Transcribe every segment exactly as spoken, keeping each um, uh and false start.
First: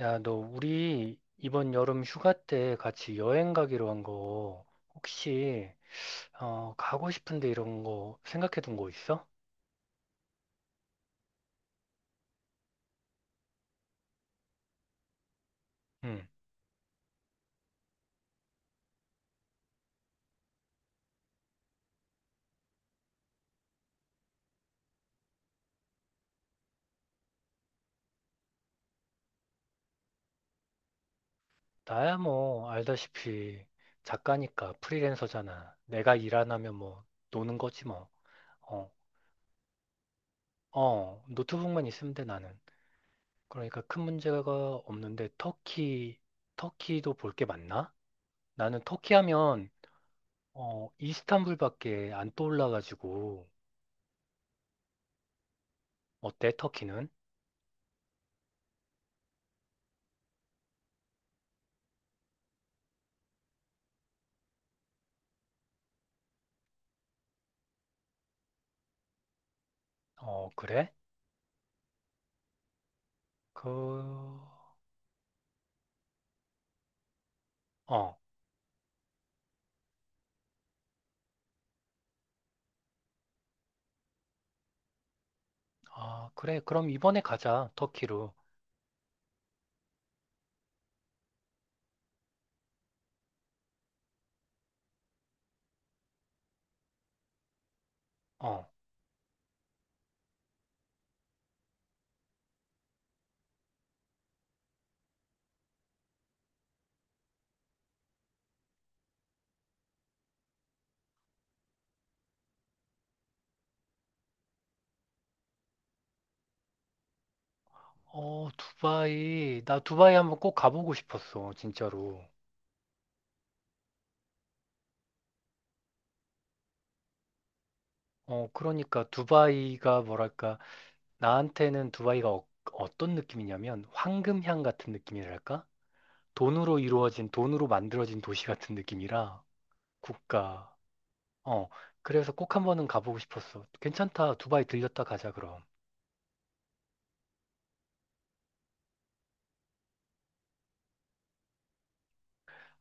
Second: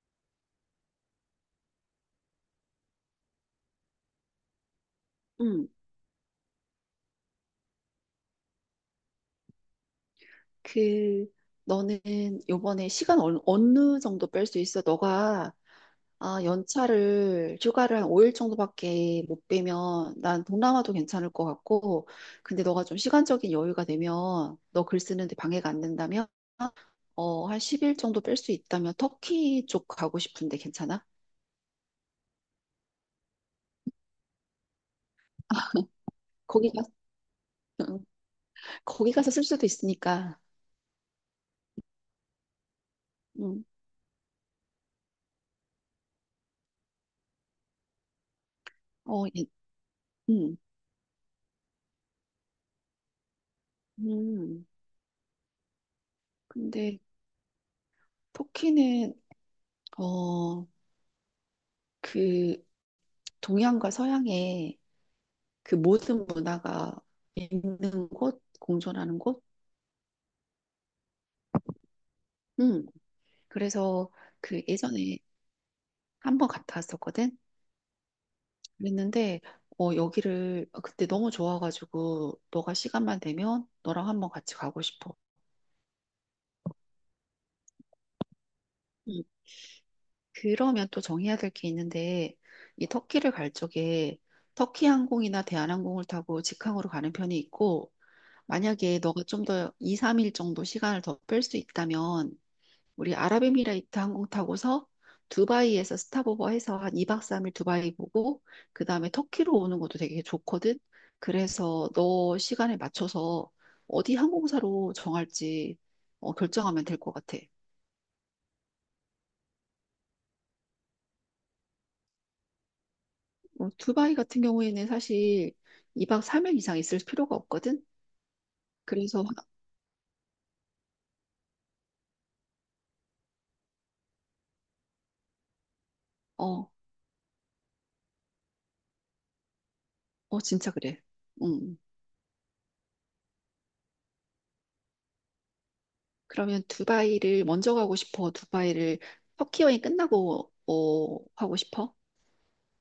야, 너 우리 이번 여름 휴가 때 같이 여행 가기로 한 거 응. 혹시 어, 가고 싶은데 이런 거 생각해 둔 거 있어? 그, 너는 요번에 시간 어느, 어느 정도 뺄 수 있어? 너가, 응. 아, 연차를, 휴가를 한 오 일 정도밖에 못 빼면 난 동남아도 괜찮을 것 같고, 근데 너가 좀 시간적인 여유가 되면, 너 글 쓰는데 방해가 안 된다면, 어, 한 십 일 정도 뺄 수 있다면 터키 쪽 가고 싶은데 괜찮아? 나야 뭐 알다시피 작가니까 프리랜서잖아. 내가 일 안 거기 하면 가서, 뭐 노는 거지 뭐. 어. 거기 가서 쓸 수도 있으니까. 어, 노트북만 있으면 돼 나는. 음. 그러니까 큰 문제가 없는데 터키 터키도 볼 게 많나? 나는 터키 어, 예. 하면 음. 어, 이스탄불밖에 안 떠올라 가지고 음. 어때 근데 터키는? 터키는, 어, 그, 동양과 서양의 그 모든 문화가 있는 곳, 공존하는 곳. 어, 그래? 음. 그래서 그, 그 예전에 한번 갔다 왔었거든. 어, 그랬는데 어 여기를 그때 너무 좋아가지고 너가 시간만 되면 너랑 한번 같이 가고 싶어. 아, 그래. 그럼 이번에 가자, 터키로. 음. 그러면 또 정해야 될 게 있는데 이 터키를 갈 적에 터키 항공이나 대한항공을 타고 직항으로 가는 편이 있고 어, 만약에 너가 좀 더 이, 삼 일 정도 시간을 더 뺄 수 있다면 우리 아랍에미레이트 항공 타고서 두바이에서 스탑오버 해서 한 이 박 삼 일 두바이 보고 그다음에 터키로 오는 것도 되게 좋거든. 그래서 너 시간에 맞춰서 어디 항공사로 정할지 어, 결정하면 될 것 같아. 어, 두바이. 나 두바이 한번 꼭 가보고 싶었어, 진짜로. 어, 두바이 같은 경우에는 사실 이 박 삼 일 이상 있을 필요가 없거든. 어, 그러니까 그래서 두바이가 뭐랄까, 나한테는 두바이가 어, 어떤 느낌이냐면 황금향 같은 느낌이랄까? 어, 돈으로 이루어진, 돈으로 만들어진 도시 같은 느낌이라 어 진짜 국가. 그래. 어, 음. 그래서 꼭 한번은 가보고 싶었어. 괜찮다. 두바이 들렸다 가자, 그럼. 그러면 두바이를 먼저 가고 싶어? 두바이를 터키 여행 끝나고 어, 하고 싶어?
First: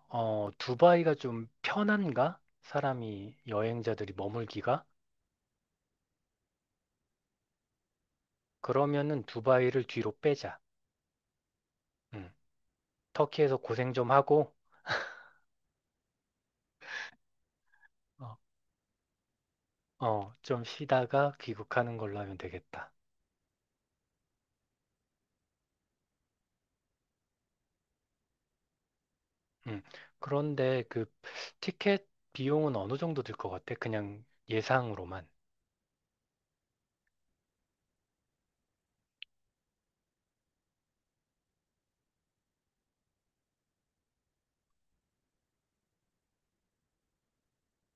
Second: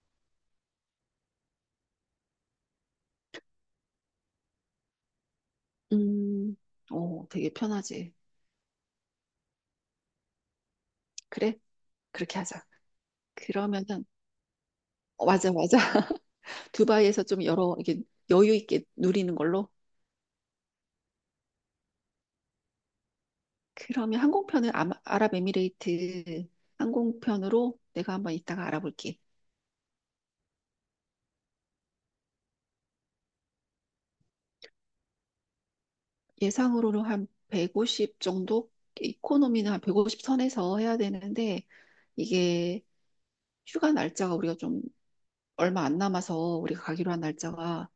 어, 두바이가 좀 편한가? 사람이, 여행자들이 머물기가? 음. 오, 되게 편하지. 그러면은 두바이를 뒤로 빼자. 그래? 음, 그렇게 하자. 터키에서 고생 그러면은, 좀 하고, 어, 맞아, 맞아. 두바이에서 좀 여러, 이게 어, 여유 있게 누리는 걸로. 어, 좀 쉬다가 귀국하는 걸로 하면 되겠다. 그러면 항공편을 아마- 아랍에미레이트 항공편으로 내가 한번 이따가 알아볼게. 음, 그런데 그 티켓 비용은 어느 정도 들 것 같아? 그냥 예상으로만. 예상으로는 한 백오십 정도? 이코노미는 한 백오십 선에서 해야 되는데, 이게 휴가 날짜가 우리가 좀 얼마 안 남아서 우리가 가기로 한 날짜가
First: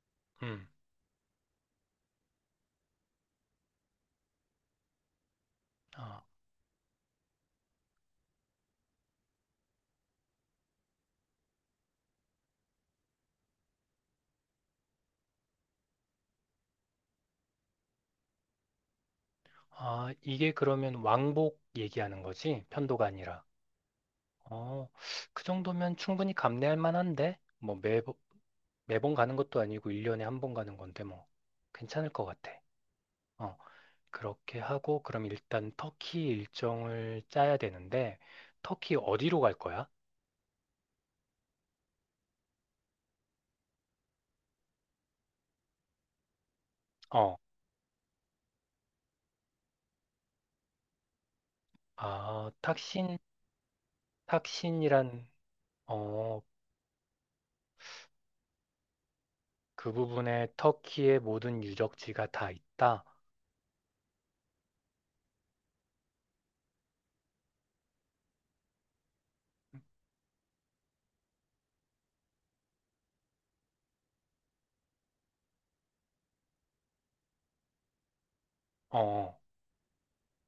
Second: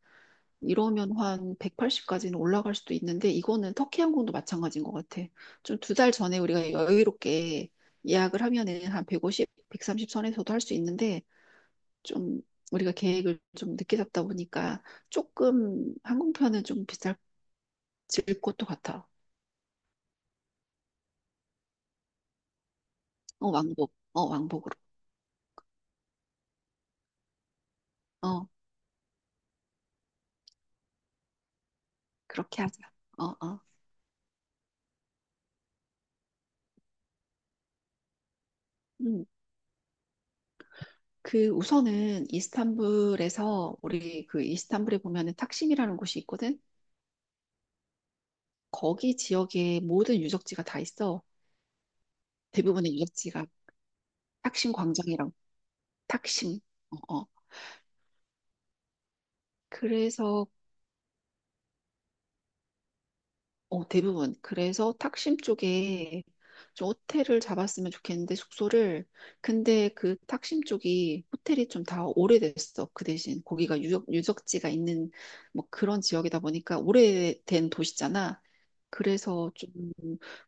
음, 이러면 한 백팔십까지는 올라갈 수도 있는데 이거는 터키 항공도 마찬가지인 것 같아. 좀 두 달 어, 전에 우리가 여유롭게 예약을 하면은 한 백오십, 백삼십 선에서도 할 수 있는데 좀 우리가 계획을 좀 늦게 잡다 보니까 조금 항공편은 좀 비쌀 질 것도 같아. 아, 이게 그러면 왕복 얘기하는 거지? 편도가 아니라. 어, 왕복. 어, 왕복으로. 어, 그 정도면 충분히 감내할 만한데? 뭐 매, 어, 매번 가는 것도 아니고 일 년에 한 번 가는 건데 뭐 괜찮을 것 같아. 그렇게 하자. 어, 어, 어. 그렇게 하고 그럼 일단 터키 일정을 짜야 되는데 터키 음. 어디로 갈 거야? 그 우선은 이스탄불에서 우리 그 이스탄불에 보면은 탁심이라는 곳이 있거든. 어, 거기 지역의 모든 유적지가 다 있어. 아, 대부분의 탁신, 유적지가 탁심 탁신이란 광장이랑 어, 탁심. 어, 어. 그 부분에 그래서 터키의 모든 유적지가 다 있다. 어, 대부분. 그래서 탁심 쪽에 좀 호텔을 잡았으면 좋겠는데, 숙소를. 근데 그 탁심 쪽이 호텔이 좀 다 오래됐어. 그 대신 거기가 유적, 유적지가 있는 뭐 그런 지역이다 보니까 오래된 도시잖아. 어, 그래서 좀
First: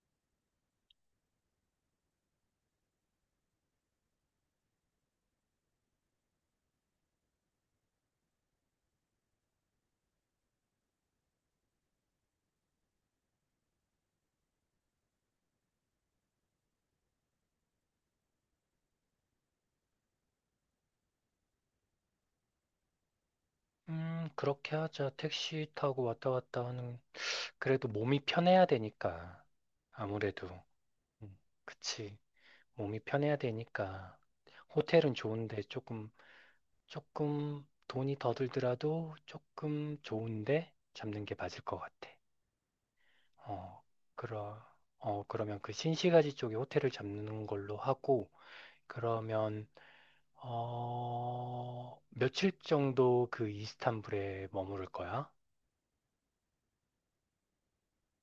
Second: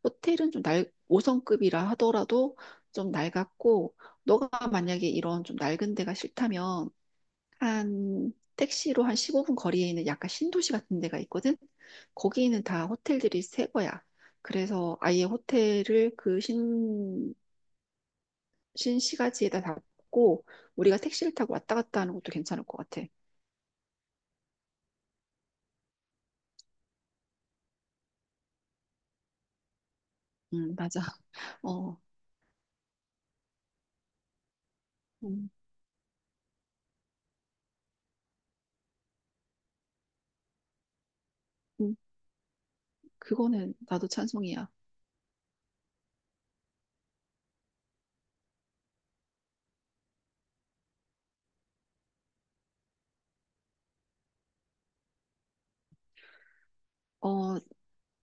호텔은 좀 날, 오 성급이라 하더라도 좀 낡았고, 너가 만약에 이런 좀 낡은 데가 싫다면 한 택시로 한 십오 분 거리에 있는 약간 신도시 같은 데가 있거든. 거기는 다 호텔들이 새 거야. 그래서 아예 호텔을 그 신, 신시가지에다 잡고 우리가 택시를 타고 왔다 갔다 하는 것도 괜찮을 것 같아. 음, 그렇게 하자. 택시 타고 왔다 갔다 하는 그래도 몸이 편해야 되니까 아무래도 음, 맞아. 음, 어, 그치. 몸이 편해야 되니까 호텔은 음, 좋은데 조금 조금 돈이 더 들더라도 조금 좋은데 잡는 게 맞을 것 음, 같아. 그거는 어, 나도 그러, 찬성이야. 어, 그러면 그 신시가지 쪽에 호텔을 잡는 걸로 하고 그러면 어, 며칠 정도 그 이스탄불에 머무를 거야? 어,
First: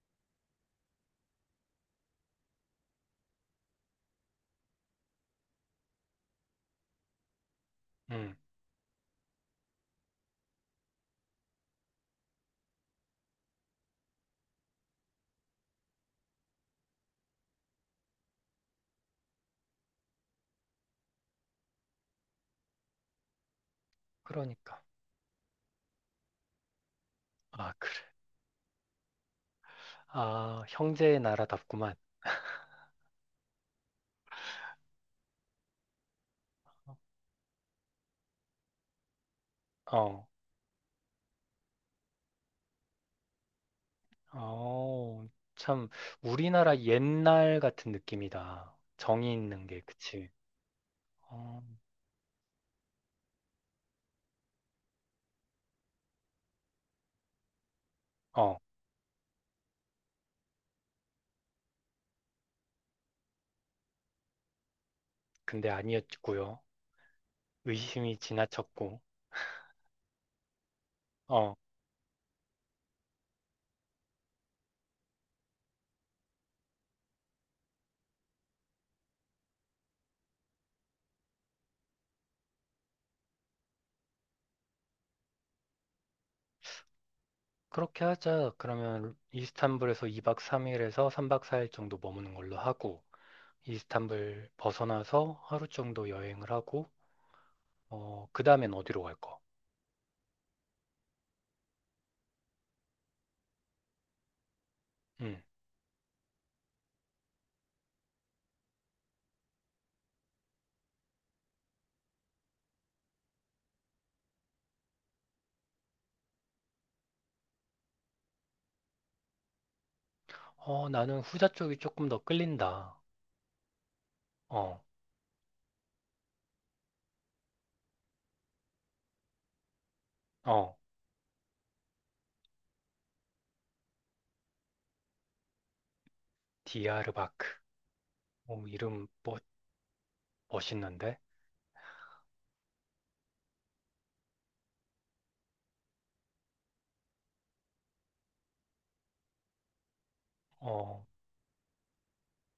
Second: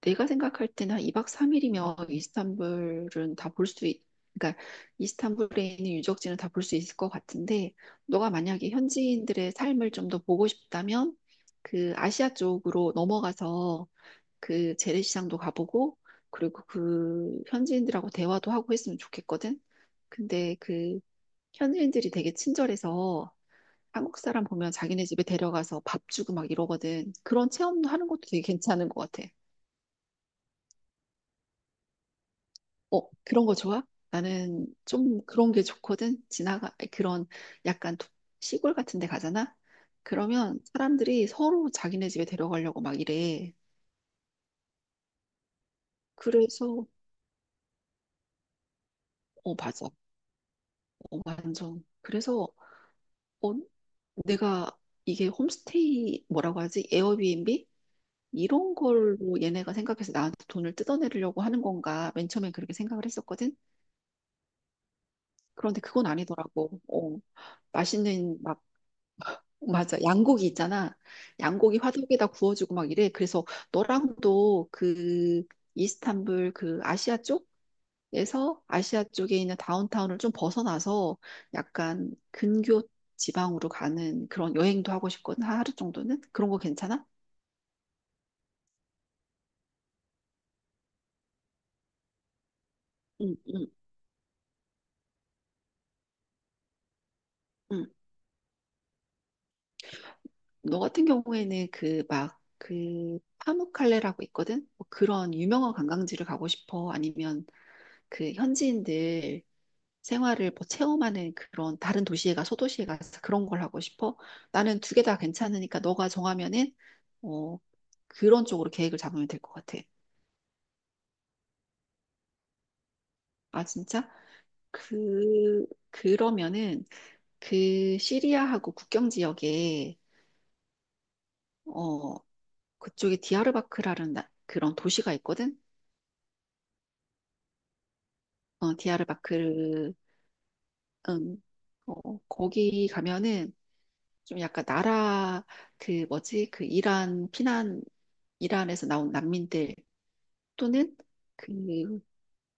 내가 생각할 때는 한 이 박 삼 일이면 이스탄불은 다 볼 수, 있, 그러니까 이스탄불에 있는 유적지는 다 볼 수 있을 것 같은데, 너가 음, 만약에 현지인들의 삶을 좀 더 보고 싶다면, 그 아시아 쪽으로 넘어가서 그 재래시장도 가보고, 그리고 그 현지인들하고 대화도 하고 했으면 좋겠거든? 근데 그 현지인들이 되게 친절해서 한국 사람 보면 그러니까. 자기네 집에 데려가서 밥 주고 막 이러거든. 그런 아, 체험도 그래. 하는 것도 되게 괜찮은 것 같아. 아, 형제의 나라답구만. 어, 그런 거 좋아? 나는 좀 그런 게 좋거든. 지나가, 그런 약간 도- 시골 같은 데 가잖아? 어 그러면 사람들이 서로 자기네 집에 데려가려고 막 이래. 어, 참, 우리나라 그래서, 옛날 같은 느낌이다. 정이 어, 있는 게, 맞아. 그치? 어, 어, 완전. 그래서, 어, 내가 이게 홈스테이 뭐라고 하지? 에어비앤비? 어, 이런 걸로 얘네가 생각해서 나한테 돈을 뜯어내려고 하는 건가? 맨 처음엔 그렇게 생각을 했었거든? 근데 그런데 그건 아니었고요. 아니더라고. 어, 의심이 맛있는 막 지나쳤고. 맞아. 양고기 있잖아. 어, 양고기 화덕에다 구워주고 막 이래. 그래서 너랑도 그 이스탄불 그 아시아 쪽에서 아시아 쪽에 있는 다운타운을 좀 벗어나서 약간 근교 지방으로 가는 그런 여행도 하고 싶거든. 하루 정도는? 그런 거 괜찮아? 그렇게 하자. 그러면 이스탄불에서 이 박 삼 일에서 삼 박 사 일 정도 머무는 걸로 하고, 응, 응, 이스탄불 벗어나서 하루 정도 여행을 하고, 응. 어, 그 다음엔 어디로 갈 거? 너 같은 경우에는 그 막 그 파무칼레라고 있거든? 뭐 그런 음 유명한 관광지를 가고 싶어? 아니면 그 현지인들 생활을 뭐 체험하는 그런 다른 도시에 가 소도시에 가서 그런 걸 하고 싶어. 나는 두 개 다 괜찮으니까 너가 정하면은 어 그런 쪽으로 계획을 잡으면 될 것 같아. 어, 나는 후자 쪽이 조금 더 끌린다. 아 진짜? 어, 그 그러면은 그 시리아하고 국경 지역에 어, 어 그쪽에 디아르바크라는 나- 그런 도시가 있거든. 디아르바크. 어, 어 이름 멋, 디아르바크. 멋있는데? 음, 어, 거기 가면은 좀 약간 나라 그 뭐지 그 이란 피난 이란에서 나온 난민들 또는 어, 그,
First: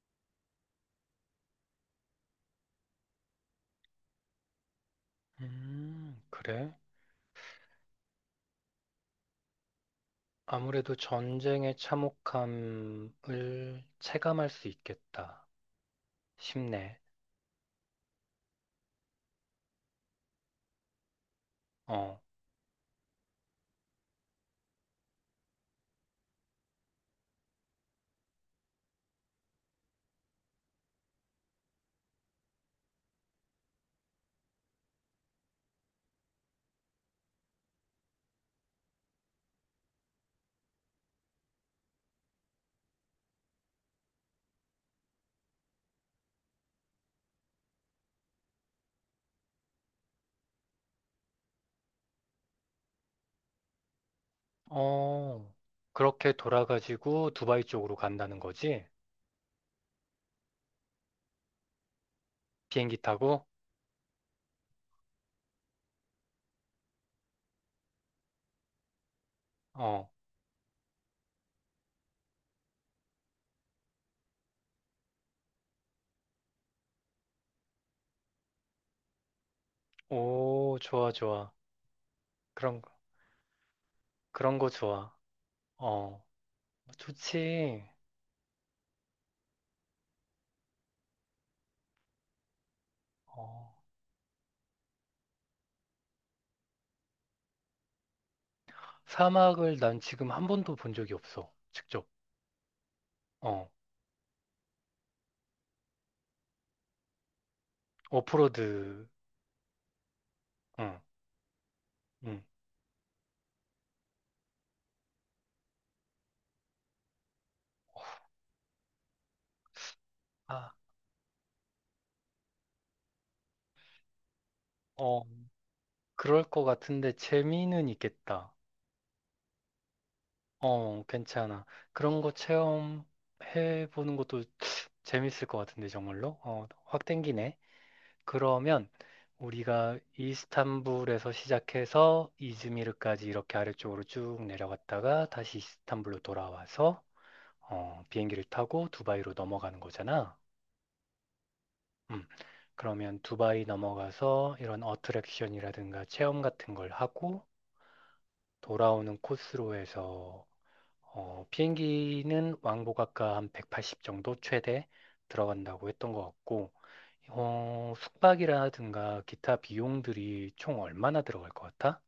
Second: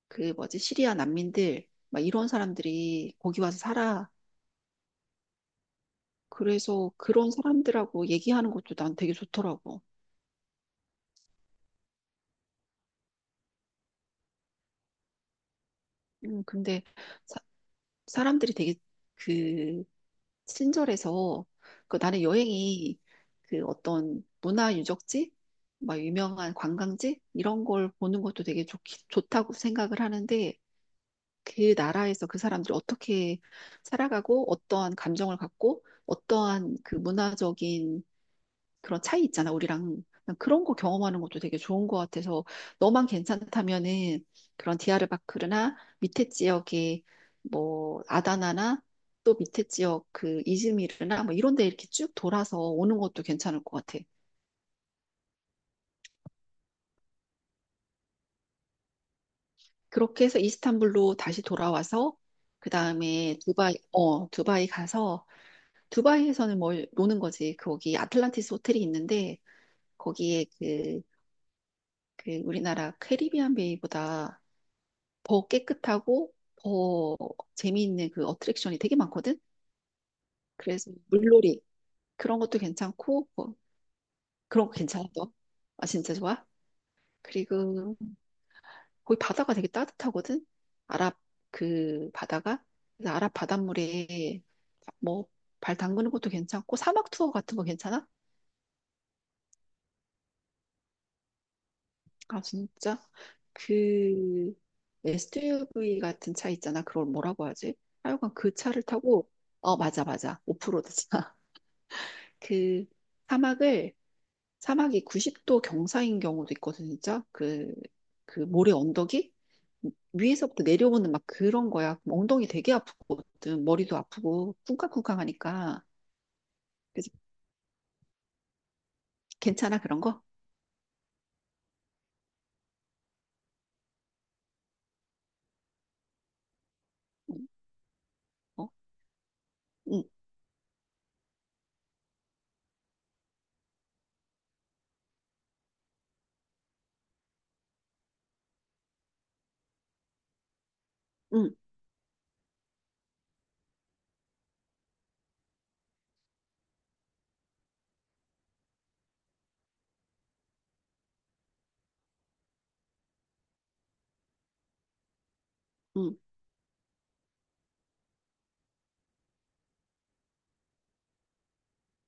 그 뭐지, 시리아 난민들, 막 이런 사람들이 거기 와서 살아. 음, 그래? 그래서 그런 사람들하고 얘기하는 것도 난 되게 좋더라고. 아무래도 전쟁의 참혹함을 체감할 수 있겠다 음, 근데 싶네. 사, 람들이 되게 그 친절해서 그 어, 나는 여행이 그 어떤 문화 유적지, 막 유명한 관광지 이런 걸 보는 것도 되게 좋, 좋다고 생각을 하는데 그 나라에서 그 사람들이 어떻게 살아가고 어떠한 감정을 갖고 어떠한 그 문화적인 그런 차이 있잖아, 우리랑. 난 그런 거 경험하는 것도 되게 좋은 것 같아서 너만 괜찮다면은 그런 디아르바크르나 밑에 지역에 뭐 아다나나 또 밑에 지역 그 이즈미르나 뭐 이런 데 이렇게 쭉 돌아서 오는 것도 괜찮을 것 같아. 어, 그렇게 돌아가지고 두바이 쪽으로 간다는 거지? 그렇게 해서 이스탄불로 다시 돌아와서 그 비행기 다음에 타고? 두바이, 어, 두바이 가서 두바이에서는 뭘 노는 거지. 거기 아틀란티스 호텔이 있는데 어, 거기에 그, 그 우리나라 캐리비안 베이보다 더 깨끗하고 더 재미있는 그 어트랙션이 되게 많거든. 오, 그래서 좋아, 좋아. 물놀이 그런 것도 그런, 괜찮고 뭐 그런 그런 거 거 괜찮아 좋아. 너? 아 진짜 어, 좋아? 좋지. 그리고 거기 바다가 되게 따뜻하거든. 아랍 그 바다가 그래서 아랍 어, 바닷물에 뭐 발 담그는 것도 괜찮고 사막 투어 같은 거 괜찮아? 사막을 난 지금 한 번도 본 적이 없어. 직접. 아, 진짜? 어, 그 에스유브이 같은 차 있잖아. 그걸 뭐라고 하지? 하여간 그 오프로드. 차를 타고, 어, 맞아, 맞아. 오프로드 응, 차. 응. 그 사막을, 사막이 구십 도 경사인 경우도 있거든, 진짜. 그, 그 모래 언덕이 위에서부터 아, 내려오는 막 그런 거야. 그럼 엉덩이 되게 아프거든. 머리도 아프고, 쿵쾅쿵쾅 어, 하니까. 그럴 것 그래서 같은데 재미는 있겠다. 괜찮아, 그런 거? 어, 괜찮아. 그런 거 체험해보는 것도 재밌을 것 같은데, 정말로? 어, 확 응, 땡기네. 어? 그러면 우리가 응, 이스탄불에서 시작해서 이즈미르까지 이렇게 아래쪽으로 쭉 내려갔다가 다시 이스탄불로 돌아와서 어, 비행기를 타고 두바이로 넘어가는 거잖아. 응, 음, 그러면 두바이 넘어가서 이런 어트랙션이라든가 체험 같은 걸 하고 돌아오는 코스로 해서 어, 비행기는 왕복아까 한 백팔십 정도 최대 들어간다고 했던 응. 것 같고, 어, 숙박이라든가 기타 비용들이 총 얼마나 들어갈 것 같아?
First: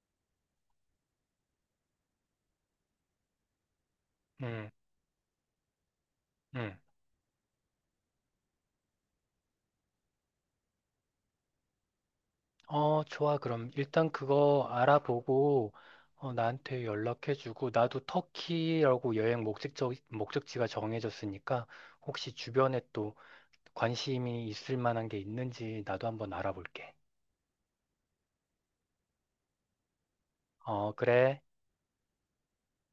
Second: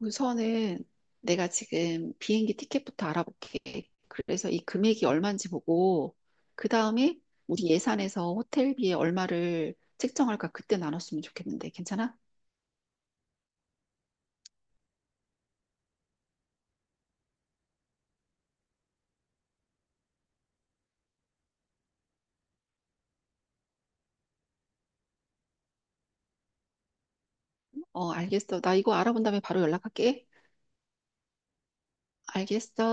우선은 내가 지금 비행기 티켓부터 알아볼게. 그래서 이 음, 금액이 얼마인지 보고, 그 음. 다음에 우리 예산에서 호텔비에 얼마를 책정할까 그때 나눴으면 좋겠는데, 괜찮아? 어, 좋아. 그럼 일단 그거 알아보고, 어, 나한테 연락해주고, 나도 터키라고 여행 목적지, 목적지가 정해졌으니까, 혹시 주변에 또 관심이 있을 만한 게 있는지 나도 한번 알아볼게. 어, 알겠어. 나 이거 알아본 다음에 바로 연락할게. 어, 그래. 알겠어.